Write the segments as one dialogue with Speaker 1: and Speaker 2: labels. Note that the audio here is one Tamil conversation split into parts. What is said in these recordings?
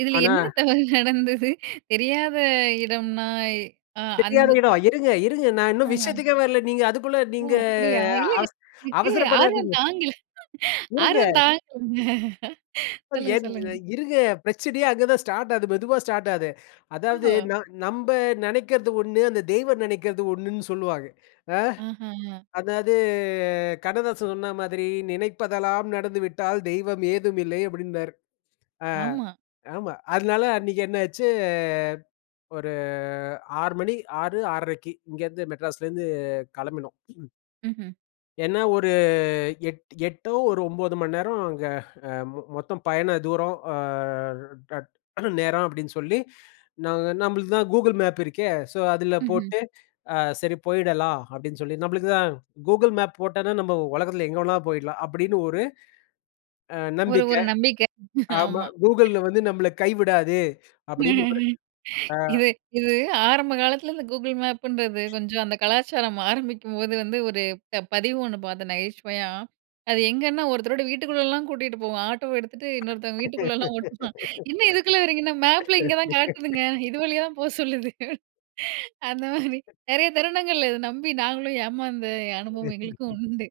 Speaker 1: இதுல
Speaker 2: ஆனா,
Speaker 1: என்ன தவறு நடந்தது? தெரியாத இடம்ன்னாய் அ அந்
Speaker 2: தெரியாத
Speaker 1: அ,
Speaker 2: இடம். இருங்க, இருங்க நான் இன்னும்
Speaker 1: ம்ஹ்ம்.
Speaker 2: விஷயத்துக்கே வரல. நீங்க அதுக்குள்ள
Speaker 1: ஓ!
Speaker 2: நீங்க
Speaker 1: அப்படியா. இல்ல,
Speaker 2: அவச
Speaker 1: எனக்கு ஆர்வம்
Speaker 2: அவசரப்படாதீங்க.
Speaker 1: தாங்கல
Speaker 2: இருங்க.
Speaker 1: ஆர்வம் தாங்கலங்க.
Speaker 2: இப்பது
Speaker 1: சொல்லுங்க, சொல்லுங்க.
Speaker 2: ஏனுங்கறேன். இருங்க பிரச்சனையே அங்க தான் ஸ்டார்ட் ஆகுது. மெதுவா ஸ்டார்ட் ஆகுது. அதாவது
Speaker 1: ஓஹோ!
Speaker 2: ந நம்ப நெனைக்கிறது ஒண்ணு அந்த தெய்வம் நெனைக்கிறது ஒண்ணுன்னு சொல்லுவாங்க. அ.
Speaker 1: ஆஹா.
Speaker 2: அதாவது கண்ணதாசன் சொன்ன மாதிரி, "நினைப்பதெல்லாம் நடந்துவிட்டால் தெய்வம் ஏதுமில்லை. அப்படீம்பாரு.
Speaker 1: ஆமா.
Speaker 2: அ ஆமா. அதனால அன்னைக்கு என்னாச்சு, ஒரு 6:00 மணி 6:00 - 6:30க்கு இங்கேருந்து, மெட்ராஸ்லேருந்து கெளம்பினோம்.
Speaker 1: ம்ஹ்ம்.
Speaker 2: என்னா ஒரு எட் 8ஓ ஒரு 9 மணி நேரம் அங்க அ மொ மொத்தம் பயண தூரம் அ [unintelligible] நேரம் அப்படீன்னு சொல்லி நாங்க "நம்பளுக்கு தான் கூகுள் மேப் இருக்கே. ஸோ, அதுல
Speaker 1: ம்ஹ்ம்.
Speaker 2: போட்டு அ சரி போயிடலாம்." அப்படீன்னு சொல்லி, "நம்பளுக்கு தான் கூகுள் மேப் போட்டோன்னா, நம்ப உலகத்தில எங்க வேணாலும் போயிடலாம்." அப்படீன்னு ஒரு அ
Speaker 1: ஒரு ஒரு
Speaker 2: நம்பிக்கை.
Speaker 1: நம்பிக்கை.
Speaker 2: ஆமா,
Speaker 1: ஆமா.
Speaker 2: "கூகுள்ல வந்து நம்பள கைவிடாது." அப்படீன்னு ஒரு, அ.
Speaker 1: இது இது ஆரம்ப காலத்தில, இந்த கூகுள் மேப்புன்றது கொஞ்சம் அந்த கலாச்சாரம் ஆரம்பிக்கும்போது வந்து, ஒரு ப பதிவு ஒண்ணு பார்த்தேன் நகைச்சுவையா. அது எங்கேன்னா, ஒருத்தரோட வீட்டுக்குள்ளேலாம் கூட்டிட்டு போகும். ஆட்டோ எடுத்துட்டு இன்னொருத்தங்க வீட்டுக்குள்ளலாம் ஓட்டுவான். என்ன இதுக்குள்ள வர்றீங்கன்னா, "மேப்ல இங்க தான் காட்டுதுங்க. இது வழியா தான் போ சொல்லுது." அந்த மாரி நெறைய தருணங்கள்ல இத நம்பி நாங்களும் ஏமாந்த அனுபவம் எங்களுக்கும் உண்டு.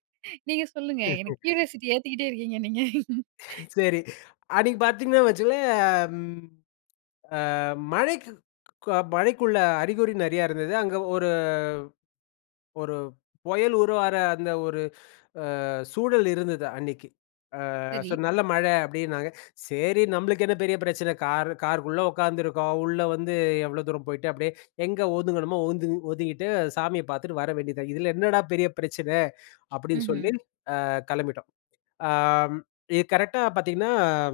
Speaker 1: நீங்க சொல்லுங்க. எனக்கு கியூரியாசிட்டி ஏத்திக்கிட்டே இருக்கீங்க நீங்க.
Speaker 2: சரி. அன்னைக்கு பாத்தீங்கன்னா வச்சுக்கங்களேன், அம் அ மழைக்கு க மழைக்குள்ள அறிகுறி நெறையா இருந்தது. அங்க ஒரு ஒரு பொயல் உருவாற அந்த ஒரு அ சூழல் இருந்தது அன்னைக்கு. அ
Speaker 1: சரி.
Speaker 2: ஸோ, "நல்ல மழை" அப்படீன்னாங்க. "சரி, நம்பளுக்கு என்ன பெரிய பிரச்சனை? கார் கார்க்குள்ள உட்காந்துருக்கோம். உள்ள வந்து எவ்ளோ தூரம் போயிட்டு, அப்படியே எங்க ஒதுங்கணுமோ ஒது ஒதுங்கிட்டு, சாமிய பார்த்துட்டு வர வேண்டியது தான். இதுல என்னடா பெரிய பிரச்சனை?" அப்படீன்னு
Speaker 1: ம்ஹ்ம்.
Speaker 2: சொல்லி அ கெளம்பிட்டோம். அம் இது கரெக்ட்டா பார்த்தீங்கன்னா,